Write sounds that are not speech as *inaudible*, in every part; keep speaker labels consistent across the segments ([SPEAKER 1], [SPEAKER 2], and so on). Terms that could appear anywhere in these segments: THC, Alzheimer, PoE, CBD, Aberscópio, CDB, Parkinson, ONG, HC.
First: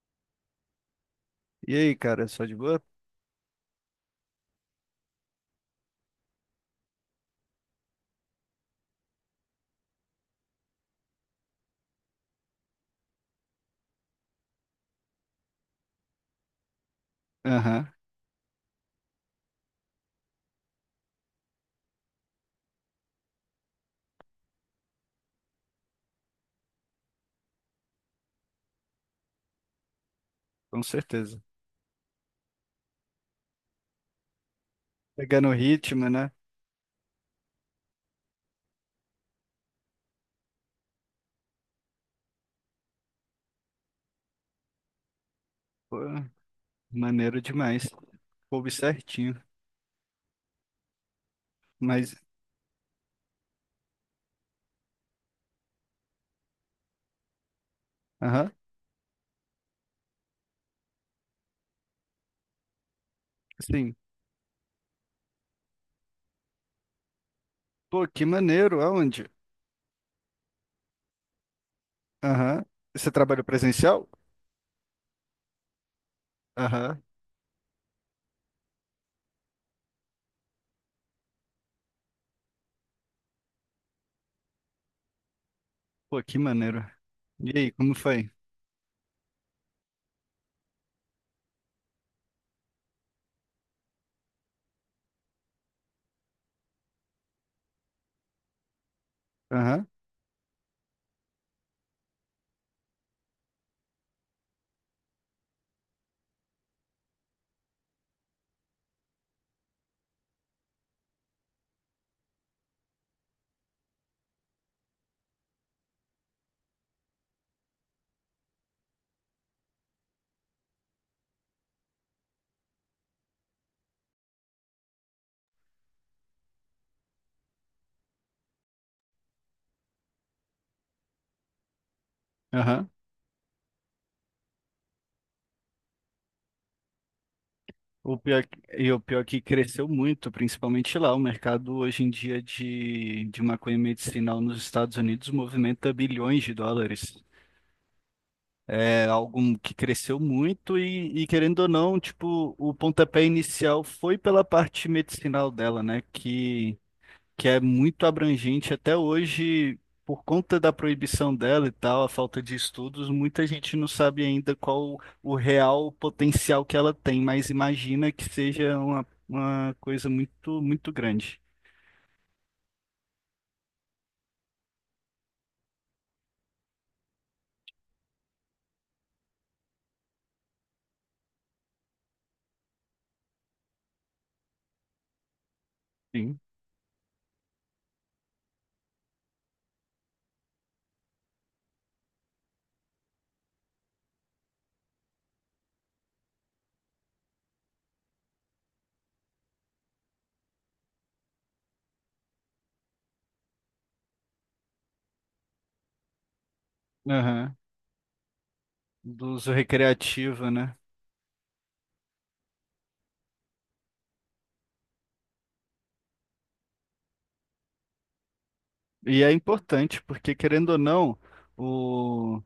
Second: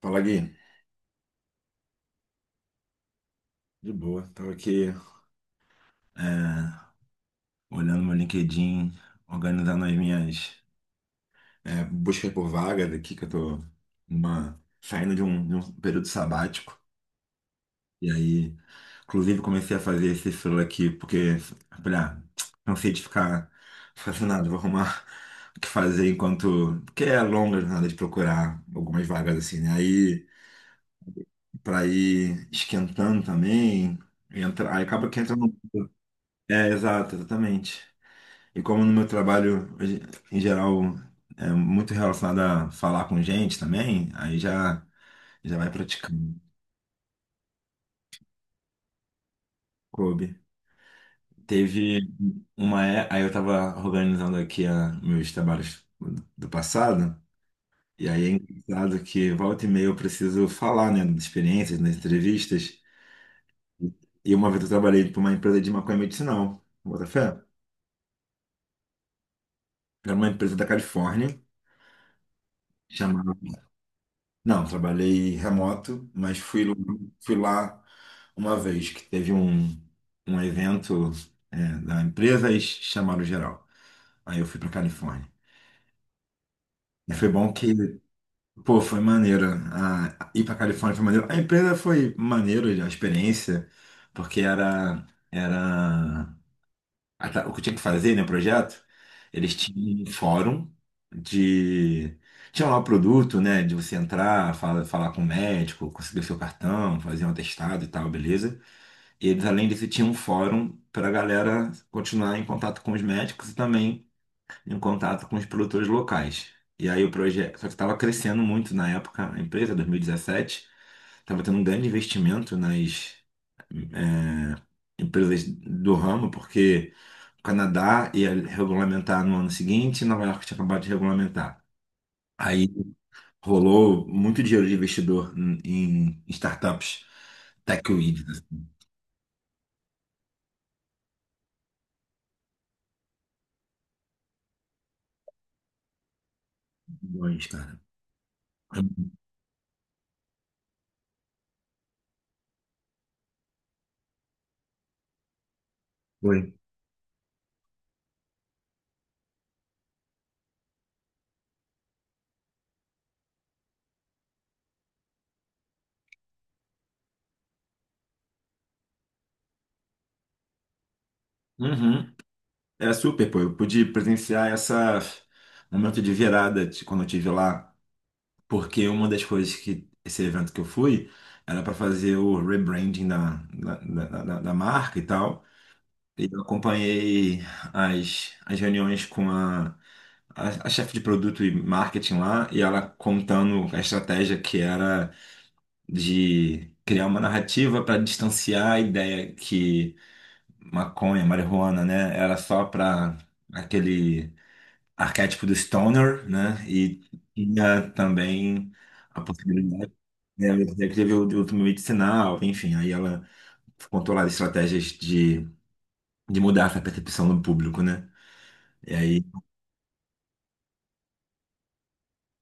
[SPEAKER 1] Fala, Gui.
[SPEAKER 2] E aí, cara, só de boa?
[SPEAKER 1] De boa. Tava aqui é, olhando meu LinkedIn, organizando as minhas buscas por vagas aqui, que eu tô saindo de um período sabático.
[SPEAKER 2] Aham,
[SPEAKER 1] E aí, inclusive, comecei a fazer esse selo aqui, porque falei, ah, não sei, de ficar fascinado, vou arrumar o que fazer enquanto. Porque é longa a jornada de procurar algumas vagas, assim, né? Aí,
[SPEAKER 2] com certeza.
[SPEAKER 1] pra ir esquentando também, aí acaba que entra
[SPEAKER 2] Pegando o
[SPEAKER 1] no.
[SPEAKER 2] ritmo, né?
[SPEAKER 1] É, exato, exatamente. E como no meu trabalho, hoje, em geral, é muito relacionado a falar com gente também, aí já vai
[SPEAKER 2] Pô,
[SPEAKER 1] praticando.
[SPEAKER 2] maneiro demais. Coube certinho.
[SPEAKER 1] Coube. Teve
[SPEAKER 2] Mas,
[SPEAKER 1] uma. Aí eu tava organizando aqui meus trabalhos do passado, e aí é
[SPEAKER 2] aham,
[SPEAKER 1] engraçado que volta e meia eu preciso falar, né, das experiências, nas entrevistas.
[SPEAKER 2] sim.
[SPEAKER 1] E uma vez eu trabalhei para uma empresa de maconha medicinal, bota fé?
[SPEAKER 2] Pô, que maneiro, aonde?
[SPEAKER 1] Era uma empresa da Califórnia,
[SPEAKER 2] Aham. Você
[SPEAKER 1] chamada.
[SPEAKER 2] trabalha presencial?
[SPEAKER 1] Não, trabalhei remoto, mas
[SPEAKER 2] Aham.
[SPEAKER 1] fui lá uma vez que teve um evento da empresa e chamaram geral. Aí eu fui para Califórnia.
[SPEAKER 2] Pô, que maneiro.
[SPEAKER 1] E foi
[SPEAKER 2] E
[SPEAKER 1] bom que,
[SPEAKER 2] aí, como foi?
[SPEAKER 1] pô, foi maneiro. A, ir para Califórnia foi maneiro. A empresa foi maneiro, a experiência, porque era. Ah, tá. O que eu tinha que fazer, né, projeto? Eles
[SPEAKER 2] Aham,
[SPEAKER 1] tinham um fórum de. Tinha lá o produto, né, de você entrar, falar com o médico, conseguir o seu cartão, fazer um atestado e tal, beleza? E eles, além disso, tinham um fórum para a galera continuar em contato com os médicos e também em contato com os produtores locais. E aí o projeto. Só que estava crescendo muito na época, a empresa, 2017, estava tendo um grande investimento nas. eh, empresas do ramo, porque o Canadá ia regulamentar no ano seguinte, Nova York tinha acabado de regulamentar. Aí
[SPEAKER 2] aham.
[SPEAKER 1] rolou muito dinheiro de investidor em startups, tech
[SPEAKER 2] O
[SPEAKER 1] weed, né?
[SPEAKER 2] pior, o pior que cresceu muito, principalmente lá. O mercado hoje em dia de maconha medicinal nos Estados Unidos movimenta bilhões de dólares.
[SPEAKER 1] Milhões, cara.
[SPEAKER 2] É algo que cresceu muito e, querendo ou não, tipo, o pontapé inicial foi pela parte medicinal dela, né?
[SPEAKER 1] Foi.
[SPEAKER 2] Que é muito abrangente até hoje, por conta da proibição dela e tal, a falta de estudos, muita gente não sabe ainda qual o real potencial que ela tem, mas imagina que seja uma coisa muito, muito grande.
[SPEAKER 1] Uhum. É super, pô. Eu pude presenciar essa momento de virada de quando eu tive lá, porque uma das coisas que esse evento que eu fui era para fazer o rebranding da marca e tal. E
[SPEAKER 2] Sim.
[SPEAKER 1] eu acompanhei as reuniões com a chefe de produto e marketing lá, e ela contando a estratégia que era de criar uma narrativa para distanciar a ideia que maconha, marijuana, né, era só para aquele arquétipo do stoner, né, e
[SPEAKER 2] Aham.
[SPEAKER 1] tinha também a
[SPEAKER 2] Do uso
[SPEAKER 1] possibilidade,
[SPEAKER 2] recreativo,
[SPEAKER 1] né,
[SPEAKER 2] né?
[SPEAKER 1] de teve o uso medicinal, enfim, aí ela contou lá estratégias de mudar essa percepção do público, né, e
[SPEAKER 2] E
[SPEAKER 1] aí
[SPEAKER 2] é importante, porque querendo ou não, o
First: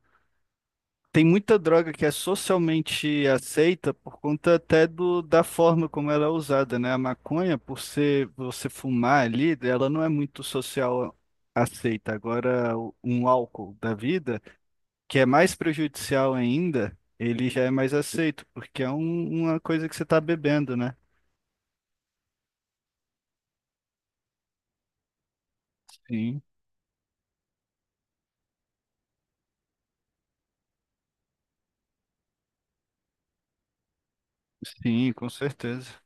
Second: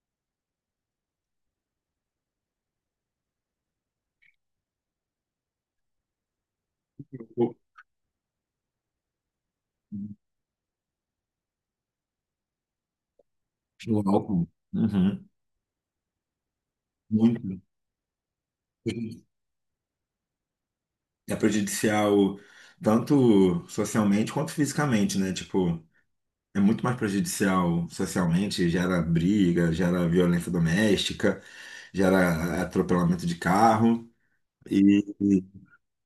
[SPEAKER 2] tem muita droga que é socialmente aceita por conta até da forma como ela é usada, né? A
[SPEAKER 1] o
[SPEAKER 2] maconha, por ser você fumar ali, ela não é muito social aceita. Agora, um álcool da
[SPEAKER 1] o
[SPEAKER 2] vida,
[SPEAKER 1] álcool,
[SPEAKER 2] que
[SPEAKER 1] uhum,
[SPEAKER 2] é mais prejudicial ainda, ele
[SPEAKER 1] muito.
[SPEAKER 2] já é mais aceito, porque é uma coisa que você está bebendo, né?
[SPEAKER 1] É prejudicial tanto socialmente quanto fisicamente, né? Tipo,
[SPEAKER 2] Sim,
[SPEAKER 1] é muito mais prejudicial socialmente, gera briga, gera violência doméstica, gera atropelamento de carro.
[SPEAKER 2] sim,
[SPEAKER 1] E
[SPEAKER 2] com
[SPEAKER 1] e
[SPEAKER 2] certeza.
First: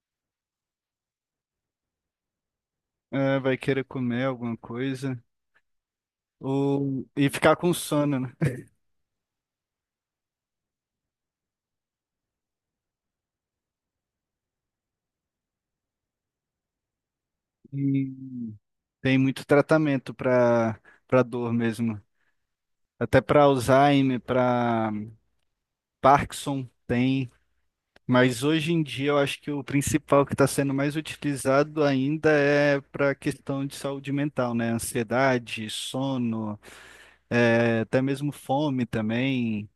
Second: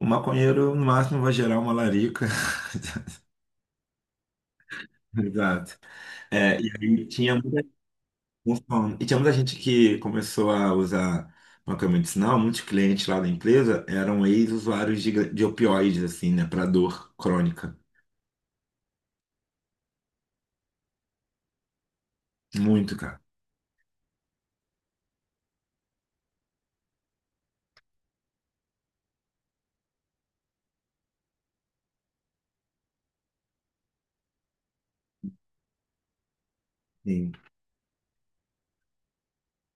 [SPEAKER 1] o maconheiro, no máximo, vai gerar uma larica. *laughs*
[SPEAKER 2] É, vai querer comer alguma coisa
[SPEAKER 1] Exato. É, e
[SPEAKER 2] ou
[SPEAKER 1] aí
[SPEAKER 2] e
[SPEAKER 1] tinha
[SPEAKER 2] ficar
[SPEAKER 1] muita,
[SPEAKER 2] com sono, né?
[SPEAKER 1] vamos falando, e tinha muita gente que começou a usar maconha medicinal, muitos clientes lá da empresa eram ex-usuários de opioides, assim, né, para dor crônica.
[SPEAKER 2] *laughs* Tem muito tratamento para para dor mesmo.
[SPEAKER 1] Muito,
[SPEAKER 2] Até
[SPEAKER 1] cara.
[SPEAKER 2] para Alzheimer, para Parkinson tem. Mas hoje em dia eu acho que o principal que está sendo mais utilizado ainda é para a questão de saúde mental, né? Ansiedade, sono,
[SPEAKER 1] Sim.
[SPEAKER 2] até mesmo fome também.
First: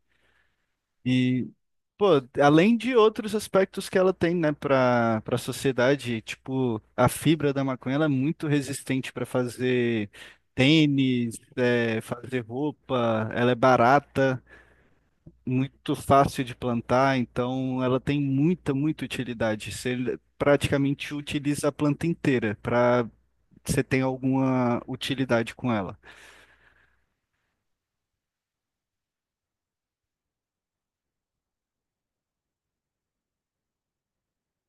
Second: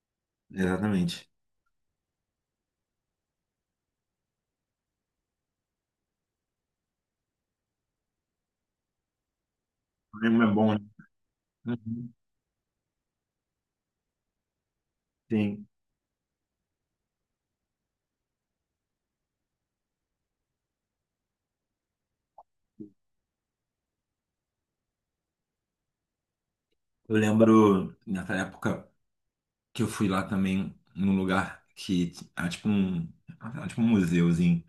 [SPEAKER 1] Exatamente.
[SPEAKER 2] E pô, além de outros aspectos que ela tem, né, para para a sociedade, tipo, a fibra da maconha, ela é muito resistente para fazer
[SPEAKER 1] Lembro, é bom, né?
[SPEAKER 2] tênis, é,
[SPEAKER 1] Uhum.
[SPEAKER 2] fazer roupa, ela é barata,
[SPEAKER 1] Sim.
[SPEAKER 2] muito fácil de plantar, então ela tem muita, muita utilidade. Você praticamente utiliza a planta inteira para você ter alguma utilidade com ela.
[SPEAKER 1] Eu lembro nessa época que eu fui lá também num lugar que era tipo um museuzinho.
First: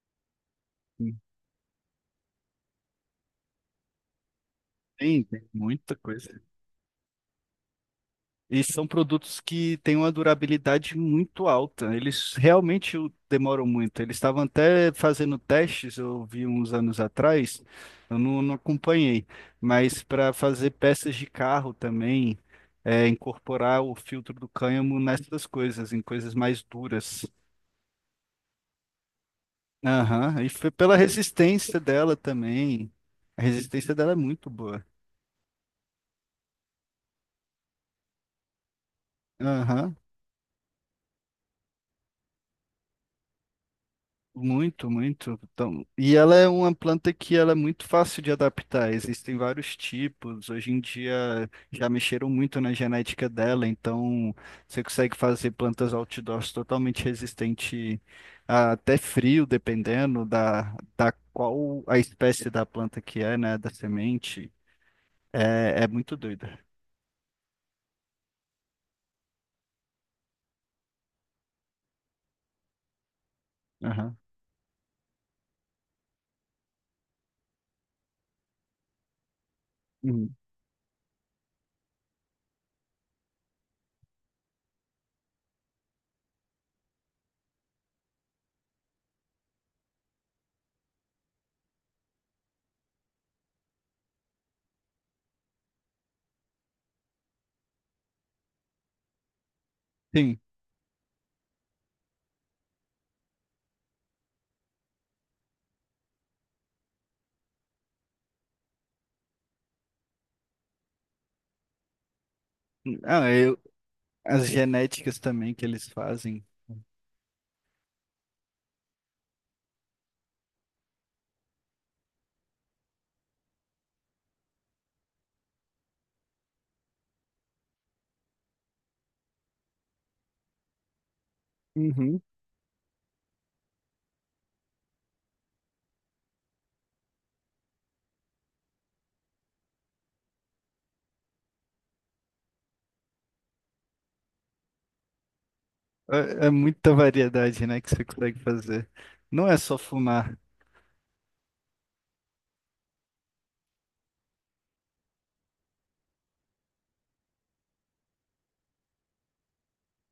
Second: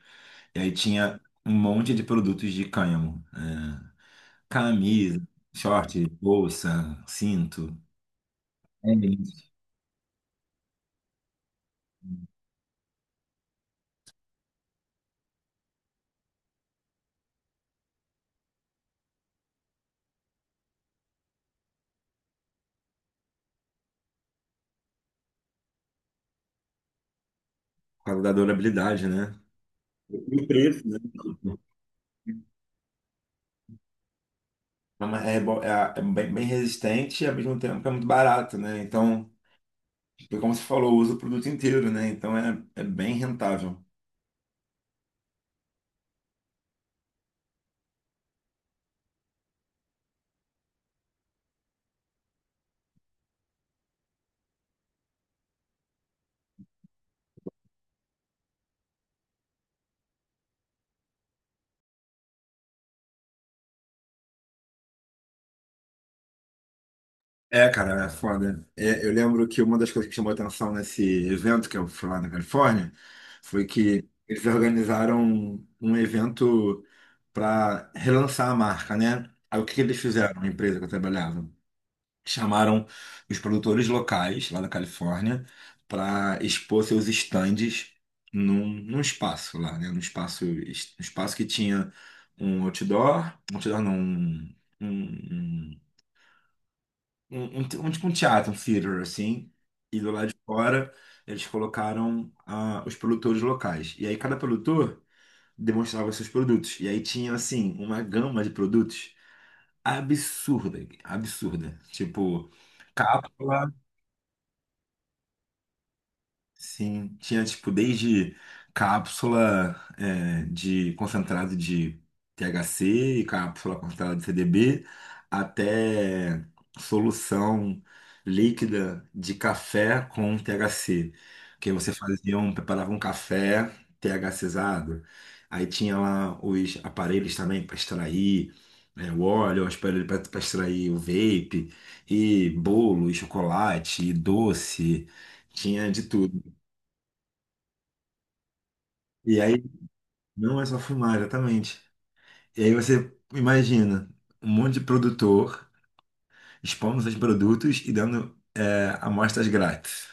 [SPEAKER 1] E aí tinha um monte de produtos de cânhamo. Camisa,
[SPEAKER 2] Tem, tem muita
[SPEAKER 1] short,
[SPEAKER 2] coisa.
[SPEAKER 1] bolsa, cinto.
[SPEAKER 2] E são
[SPEAKER 1] É
[SPEAKER 2] produtos
[SPEAKER 1] isso.
[SPEAKER 2] que têm uma durabilidade muito alta. Eles realmente demoram muito. Eles estavam até fazendo testes, eu vi uns anos atrás, eu não, não acompanhei, mas para fazer peças de carro também, é, incorporar o filtro do cânhamo nessas coisas, em coisas mais duras.
[SPEAKER 1] Por causa da durabilidade, né? E
[SPEAKER 2] Aham,
[SPEAKER 1] o
[SPEAKER 2] e foi
[SPEAKER 1] preço,
[SPEAKER 2] pela
[SPEAKER 1] né?
[SPEAKER 2] resistência dela também. A resistência dela é muito boa.
[SPEAKER 1] É bem, bem resistente e ao mesmo tempo é muito barato, né? Então,
[SPEAKER 2] Aham.
[SPEAKER 1] como você falou, usa o produto inteiro, né? Então é bem rentável.
[SPEAKER 2] Muito, muito. Então, e ela é uma planta que ela é muito fácil de adaptar. Existem vários tipos. Hoje em dia já mexeram muito na genética dela, então você consegue fazer plantas outdoors totalmente resistente a até frio, dependendo da qual a espécie da planta que é, né? Da semente. É, é muito doida.
[SPEAKER 1] É, cara, é foda. É, eu lembro que uma das coisas que chamou atenção nesse evento que eu fui lá na Califórnia foi que
[SPEAKER 2] Aham.
[SPEAKER 1] eles organizaram um evento para relançar a marca, né? Aí o que que eles
[SPEAKER 2] Uhum.
[SPEAKER 1] fizeram, a empresa que eu trabalhava? Chamaram os produtores locais lá da Califórnia para expor seus estandes num espaço lá, né? Num espaço, um espaço que tinha um outdoor não, um- um tipo um teatro, um theater, assim, e do lado de
[SPEAKER 2] Sim.
[SPEAKER 1] fora eles colocaram os produtores locais. E aí cada produtor demonstrava seus produtos. E aí tinha, assim, uma gama de produtos absurda, absurda. Tipo,
[SPEAKER 2] Ah, eu,
[SPEAKER 1] cápsula.
[SPEAKER 2] as genéticas também que eles fazem.
[SPEAKER 1] Sim, tinha tipo desde cápsula de concentrado de THC e cápsula concentrada de CDB até solução líquida de café com THC, que você
[SPEAKER 2] Uhum.
[SPEAKER 1] preparava um café THCizado. Aí tinha lá os aparelhos também para extrair o óleo, os aparelhos para extrair o vape, e bolo, e chocolate, e doce, tinha de
[SPEAKER 2] É, é
[SPEAKER 1] tudo.
[SPEAKER 2] muita variedade, né, que você consegue fazer.
[SPEAKER 1] E
[SPEAKER 2] Não é
[SPEAKER 1] aí
[SPEAKER 2] só fumar.
[SPEAKER 1] não é só fumar, exatamente. E aí você imagina um monte de produtor expondo seus produtos e dando amostras grátis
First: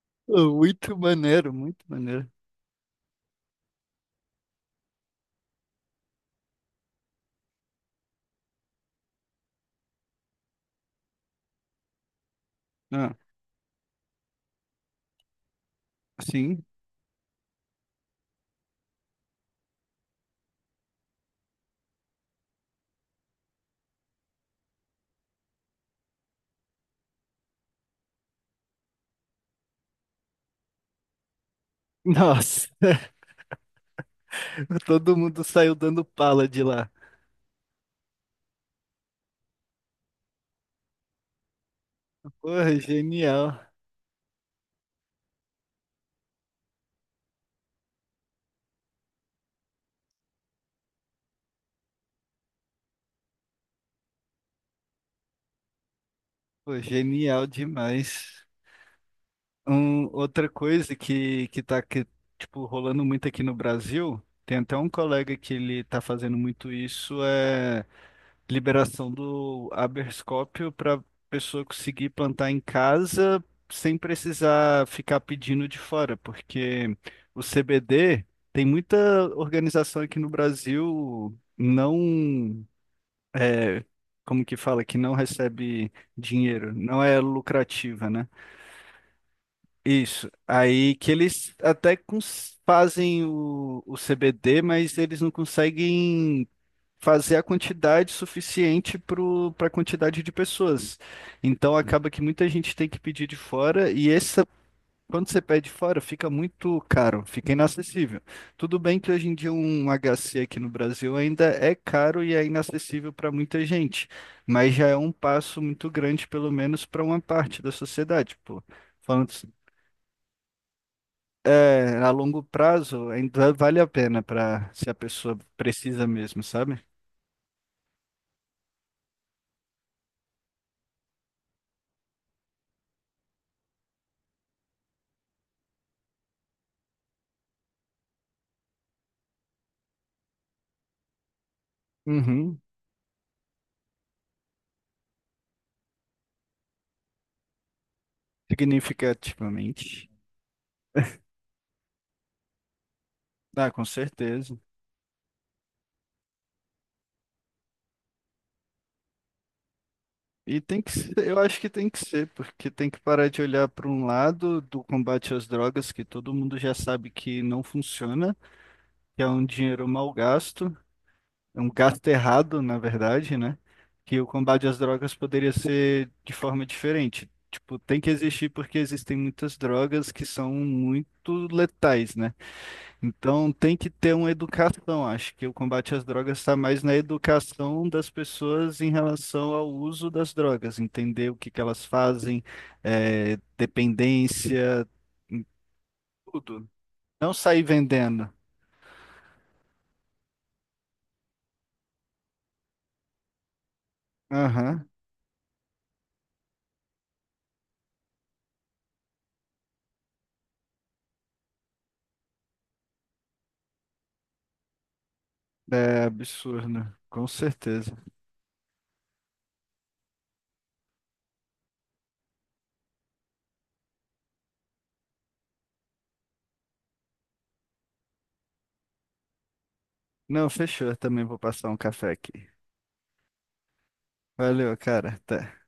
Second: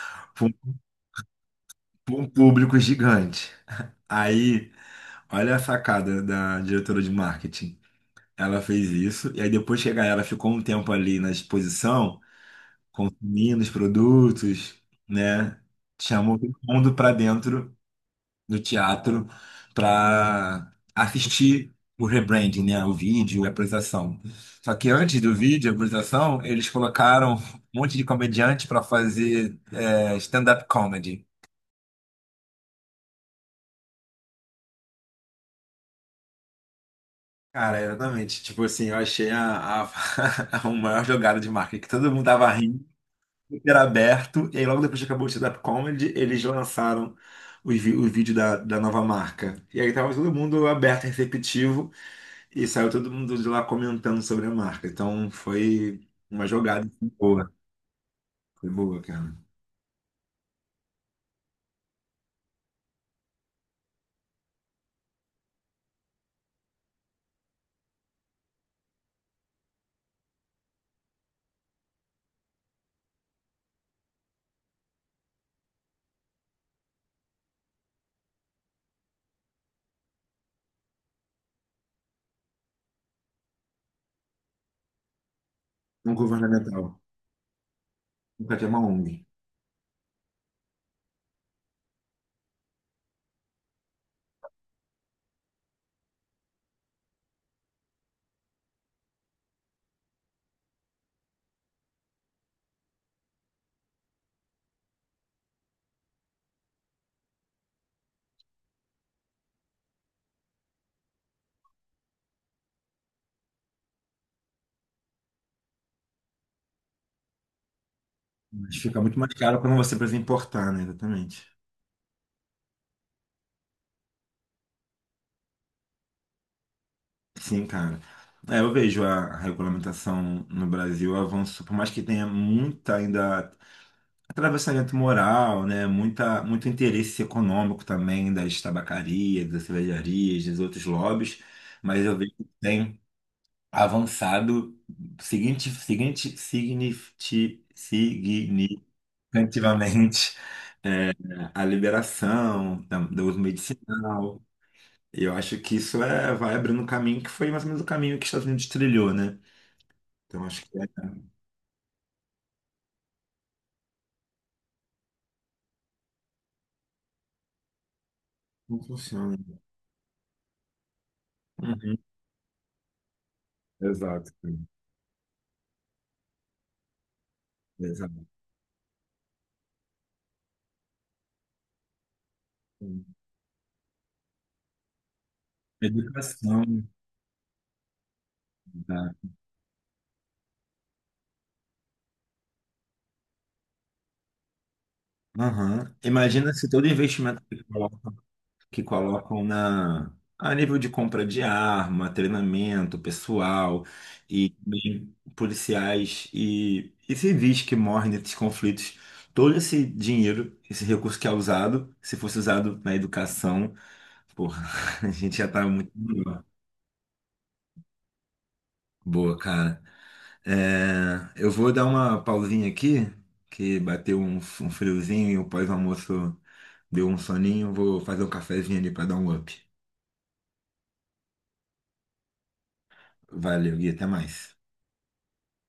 [SPEAKER 1] *laughs* para
[SPEAKER 2] Pô,
[SPEAKER 1] um,
[SPEAKER 2] muito maneiro, muito
[SPEAKER 1] pra
[SPEAKER 2] maneiro.
[SPEAKER 1] um público gigante. Aí, olha a sacada da diretora de marketing. Ela fez isso, e aí depois que a galera ficou um tempo ali na exposição,
[SPEAKER 2] Ah,
[SPEAKER 1] consumindo os produtos, né? Chamou todo
[SPEAKER 2] sim.
[SPEAKER 1] mundo para dentro no teatro para assistir o rebranding, né? O vídeo, a apresentação. Só que antes do vídeo, a apresentação, eles colocaram um monte de comediante para fazer stand-up comedy.
[SPEAKER 2] Nossa, *laughs* todo mundo saiu dando pala de lá.
[SPEAKER 1] Cara, exatamente. Tipo assim, eu achei *laughs* a maior jogada de marketing, que todo mundo tava
[SPEAKER 2] Porra,
[SPEAKER 1] rindo,
[SPEAKER 2] genial.
[SPEAKER 1] era aberto, e aí logo depois que acabou o stand-up comedy, eles lançaram o vídeo da nova marca. E aí tava todo mundo aberto, receptivo. E saiu todo mundo de lá comentando sobre a marca. Então foi uma
[SPEAKER 2] Pô,
[SPEAKER 1] jogada assim,
[SPEAKER 2] genial
[SPEAKER 1] boa.
[SPEAKER 2] demais.
[SPEAKER 1] Foi boa, cara.
[SPEAKER 2] Um, outra coisa tipo, rolando muito aqui no Brasil, tem até um colega que ele tá fazendo muito isso, é liberação do Aberscópio para pessoa conseguir plantar em casa sem precisar ficar pedindo de fora, porque o CBD tem muita organização aqui no Brasil não é, como que fala, que não recebe
[SPEAKER 1] Não
[SPEAKER 2] dinheiro,
[SPEAKER 1] governamental.
[SPEAKER 2] não é lucrativa, né?
[SPEAKER 1] Nunca tinha uma ONG.
[SPEAKER 2] Isso. Aí que eles fazem o CBD, mas eles não conseguem fazer a quantidade suficiente para a quantidade de pessoas. Então acaba que muita gente tem que pedir de fora e essa, quando você pede fora, fica muito caro, fica inacessível. Tudo bem que hoje em dia um HC aqui no Brasil ainda é caro e é inacessível para muita gente, mas já é um passo muito grande, pelo menos para uma parte da sociedade, pô.
[SPEAKER 1] Mas fica muito
[SPEAKER 2] Falando
[SPEAKER 1] mais caro quando você precisa importar, né? Exatamente.
[SPEAKER 2] é, a longo prazo ainda vale a pena para se a pessoa precisa mesmo, sabe?
[SPEAKER 1] Sim, cara. É, eu vejo, a regulamentação no Brasil avançou, por mais que tenha muita ainda atravessamento moral, né? Muita, muito interesse econômico também das tabacarias, das cervejarias, dos outros lobbies, mas eu vejo que
[SPEAKER 2] Uhum.
[SPEAKER 1] tem avançado, significativamente
[SPEAKER 2] Significativamente.
[SPEAKER 1] a liberação do uso
[SPEAKER 2] Ah, com
[SPEAKER 1] medicinal.
[SPEAKER 2] certeza.
[SPEAKER 1] E eu acho que isso vai abrindo um caminho que foi mais ou menos o caminho que os Estados Unidos trilhou, né? Então
[SPEAKER 2] E
[SPEAKER 1] acho que
[SPEAKER 2] tem
[SPEAKER 1] é
[SPEAKER 2] que ser, eu acho que tem que ser, porque tem que parar de olhar para um lado do combate às drogas, que todo mundo já sabe que não funciona,
[SPEAKER 1] como
[SPEAKER 2] que é
[SPEAKER 1] funciona.
[SPEAKER 2] um dinheiro mal gasto, é um
[SPEAKER 1] Uhum.
[SPEAKER 2] gasto errado, na verdade, né? Que o
[SPEAKER 1] Exato,
[SPEAKER 2] combate
[SPEAKER 1] sim.
[SPEAKER 2] às drogas poderia ser de forma diferente. Tipo, tem que
[SPEAKER 1] Exato.
[SPEAKER 2] existir porque existem muitas drogas que são muito letais, né?
[SPEAKER 1] Sim.
[SPEAKER 2] Então tem que ter uma educação. Acho que o combate às drogas está mais
[SPEAKER 1] Educação.
[SPEAKER 2] na educação das pessoas em
[SPEAKER 1] Tá?
[SPEAKER 2] relação ao uso das drogas, entender o que que elas fazem, eh, dependência, em
[SPEAKER 1] Aham. Imagina
[SPEAKER 2] tudo.
[SPEAKER 1] se todo
[SPEAKER 2] Não
[SPEAKER 1] investimento
[SPEAKER 2] sair vendendo.
[SPEAKER 1] que colocam na a nível de compra de arma, treinamento pessoal e
[SPEAKER 2] Aham,
[SPEAKER 1] também policiais e civis que morrem nesses conflitos. Todo esse dinheiro, esse recurso que é usado, se fosse usado na educação, porra, *laughs* a gente já tá muito
[SPEAKER 2] é
[SPEAKER 1] melhor.
[SPEAKER 2] absurdo, com certeza.
[SPEAKER 1] Boa, cara. É, eu vou dar uma pausinha aqui, que bateu um friozinho e o pós-almoço deu um soninho. Vou fazer um cafezinho ali pra dar um up.
[SPEAKER 2] Não, fechou. Eu também vou passar um café aqui.
[SPEAKER 1] Valeu, Gui, até mais.
[SPEAKER 2] Valeu, cara. Até.